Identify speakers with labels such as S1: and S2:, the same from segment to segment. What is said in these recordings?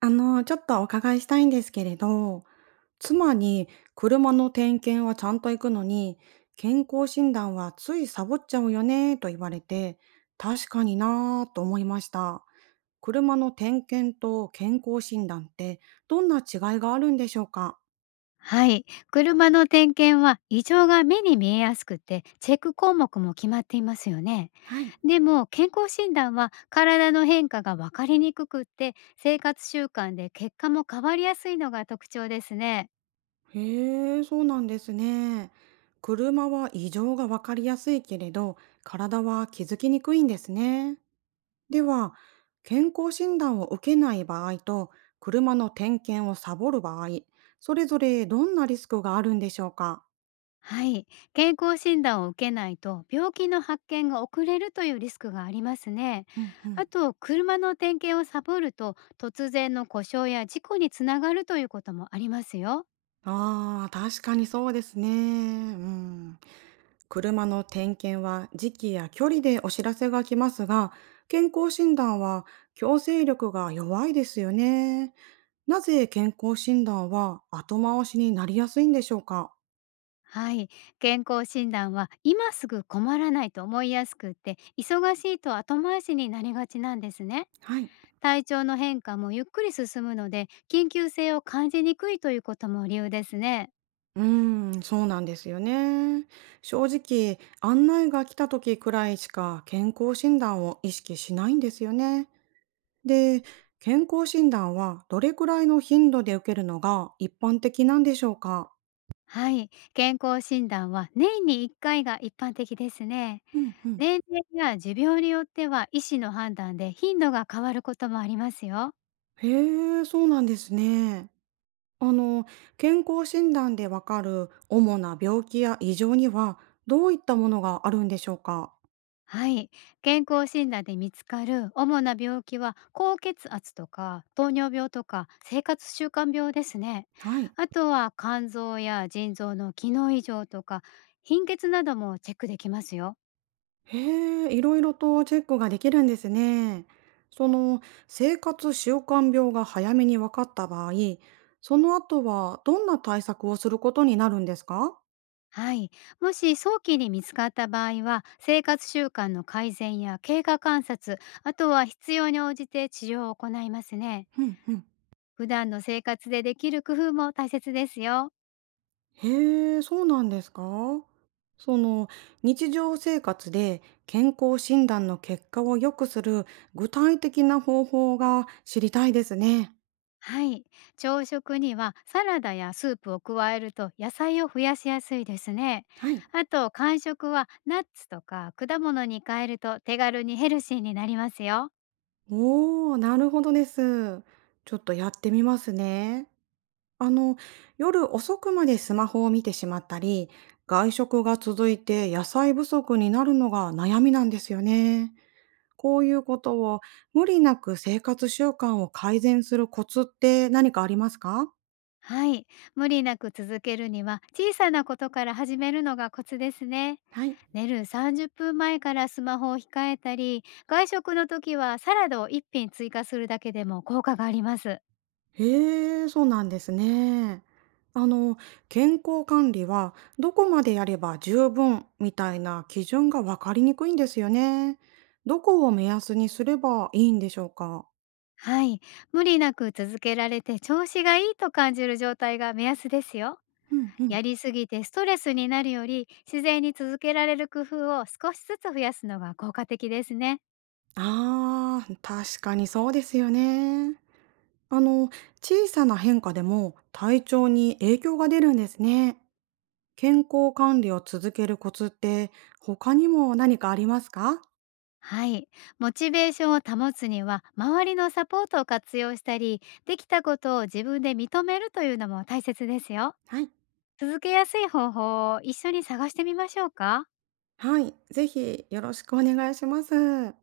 S1: ちょっとお伺いしたいんですけれど、妻に車の点検はちゃんと行くのに、健康診断はついサボっちゃうよねと言われて、確かになぁと思いました。車の点検と健康診断ってどんな違いがあるんでしょうか？
S2: はい。車の点検は異常が目に見えやすくて、チェック項目も決まっていますよね。
S1: はい。
S2: でも、健康診断は体の変化が分かりにくくって、生活習慣で結果も変わりやすいのが特徴ですね。
S1: へえ、そうなんですね。車は異常がわかりやすいけれど、体は気づきにくいんですね。では、健康診断を受けない場合と、車の点検をサボる場合、それぞれどんなリスクがあるんでしょうか？
S2: はい。健康診断を受けないと、病気の発見が遅れるというリスクがありますね。
S1: うんうん。
S2: あと、車の点検をサボると、突然の故障や事故につながるということもありますよ。
S1: ああ、確かにそうですね。うん。車の点検は時期や距離でお知らせが来ますが、健康診断は強制力が弱いですよね。なぜ健康診断は後回しになりやすいんでしょうか？
S2: はい。健康診断は今すぐ困らないと思いやすくって、忙しいと後回しになりがちなんですね。
S1: はい。
S2: 体調の変化もゆっくり進むので、緊急性を感じにくいということも理由ですね。
S1: うーん、そうなんですよね。正直、案内が来た時くらいしか健康診断を意識しないんですよね。で、健康診断はどれくらいの頻度で受けるのが一般的なんでしょうか？
S2: はい。健康診断は年に1回が一般的ですね。
S1: うんうん。
S2: 年齢や持病によっては医師の判断で頻度が変わることもありますよ。
S1: へえ、そうなんですね。あの、健康診断でわかる主な病気や異常にはどういったものがあるんでしょうか？
S2: はい。健康診断で見つかる主な病気は高血圧とか糖尿病とか生活習慣病ですね。
S1: はい。
S2: あとは肝臓や腎臓の機能異常とか貧血などもチェックできますよ。
S1: へえ、いろいろとチェックができるんですね。その生活習慣病が早めに分かった場合、その後はどんな対策をすることになるんですか？
S2: はい。もし早期に見つかった場合は生活習慣の改善や経過観察、あとは必要に応じて治療を行いますね。
S1: うんうん。
S2: 普段の生活でできる工夫も大切ですよ。
S1: へえ、そうなんですか？その日常生活で健康診断の結果を良くする具体的な方法が知りたいですね。
S2: はい。朝食にはサラダやスープを加えると野菜を増やしやすいですね。
S1: はい。
S2: あと、間食はナッツとか果物に変えると手軽にヘルシーになりますよ。
S1: おー、なるほどです。ちょっとやってみますね。あの、夜遅くまでスマホを見てしまったり、外食が続いて野菜不足になるのが悩みなんですよね。こういうことを無理なく生活習慣を改善するコツって何かありますか？
S2: はい。無理なく続けるには小さなことから始めるのがコツですね。
S1: はい。
S2: 寝る30分前からスマホを控えたり、外食の時はサラダを1品追加するだけでも効果があります。
S1: へえ、そうなんですね。あの、健康管理はどこまでやれば十分みたいな基準がわかりにくいんですよね。どこを目安にすればいいんでしょうか？
S2: はい。無理なく続けられて調子がいいと感じる状態が目安ですよ。
S1: ううんうん。
S2: やりすぎてストレスになるより自然に続けられる工夫を少しずつ増やすのが効果的ですね。
S1: ああ、確かにそうですよね。あの、小さな変化でも体調に影響が出るんですね。健康管理を続けるコツって他にも何かありますか？
S2: はい。モチベーションを保つには周りのサポートを活用したりできたことを自分で認めるというのも大切ですよ。
S1: はい。
S2: 続けやすい方法を一緒に探してみましょうか？
S1: はい、ぜひよろしくお願いします。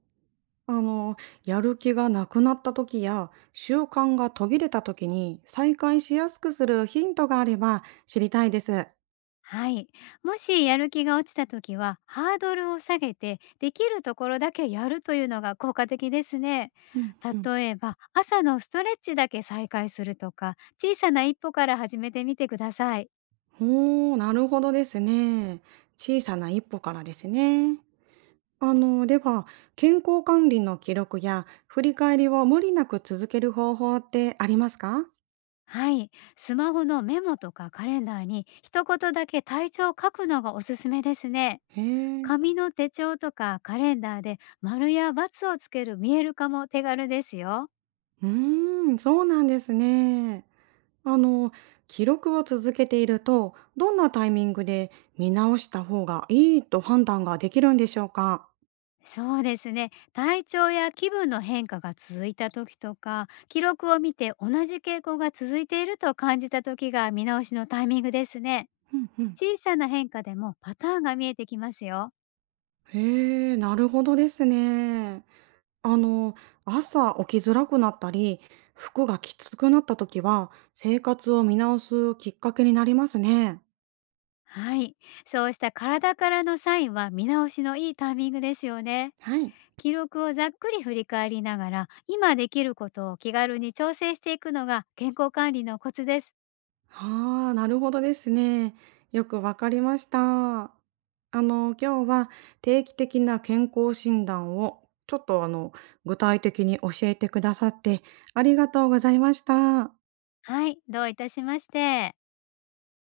S1: あの、やる気がなくなった時や習慣が途切れた時に再開しやすくするヒントがあれば知りたいです。
S2: はい。もしやる気が落ちた時は、ハードルを下げて、できるところだけやるというのが効果的ですね。
S1: うんうん。
S2: 例えば、朝のストレッチだけ再開するとか、小さな一歩から始めてみてください。
S1: おお、なるほどですね。小さな一歩からですね。では、健康管理の記録や振り返りを無理なく続ける方法ってありますか？
S2: はい。スマホのメモとかカレンダーに一言だけ体調を書くのがおすすめですね。
S1: へえ、
S2: 紙の手帳とかカレンダーで丸や×をつける見える化も手軽ですよ。
S1: うーん、そうなんですね。あの、記録を続けていると、どんなタイミングで見直した方がいいと判断ができるんでしょうか？
S2: そうですね。体調や気分の変化が続いた時とか、記録を見て同じ傾向が続いていると感じた時が見直しのタイミングですね。
S1: うんうん。
S2: 小さな変化でもパターンが見えてきますよ。
S1: へえ、なるほどですね。あの、朝起きづらくなったり、服がきつくなった時は、生活を見直すきっかけになりますね。
S2: はい。そうした体からのサインは見直しのいいタイミングですよね。
S1: はい。
S2: 記録をざっくり振り返りながら、今できることを気軽に調整していくのが健康管理のコツです。
S1: ああ、なるほどですね。よくわかりました。あ今日は定期的な健康診断をちょっと具体的に教えてくださってありがとうございました。
S2: はい。どういたしまして。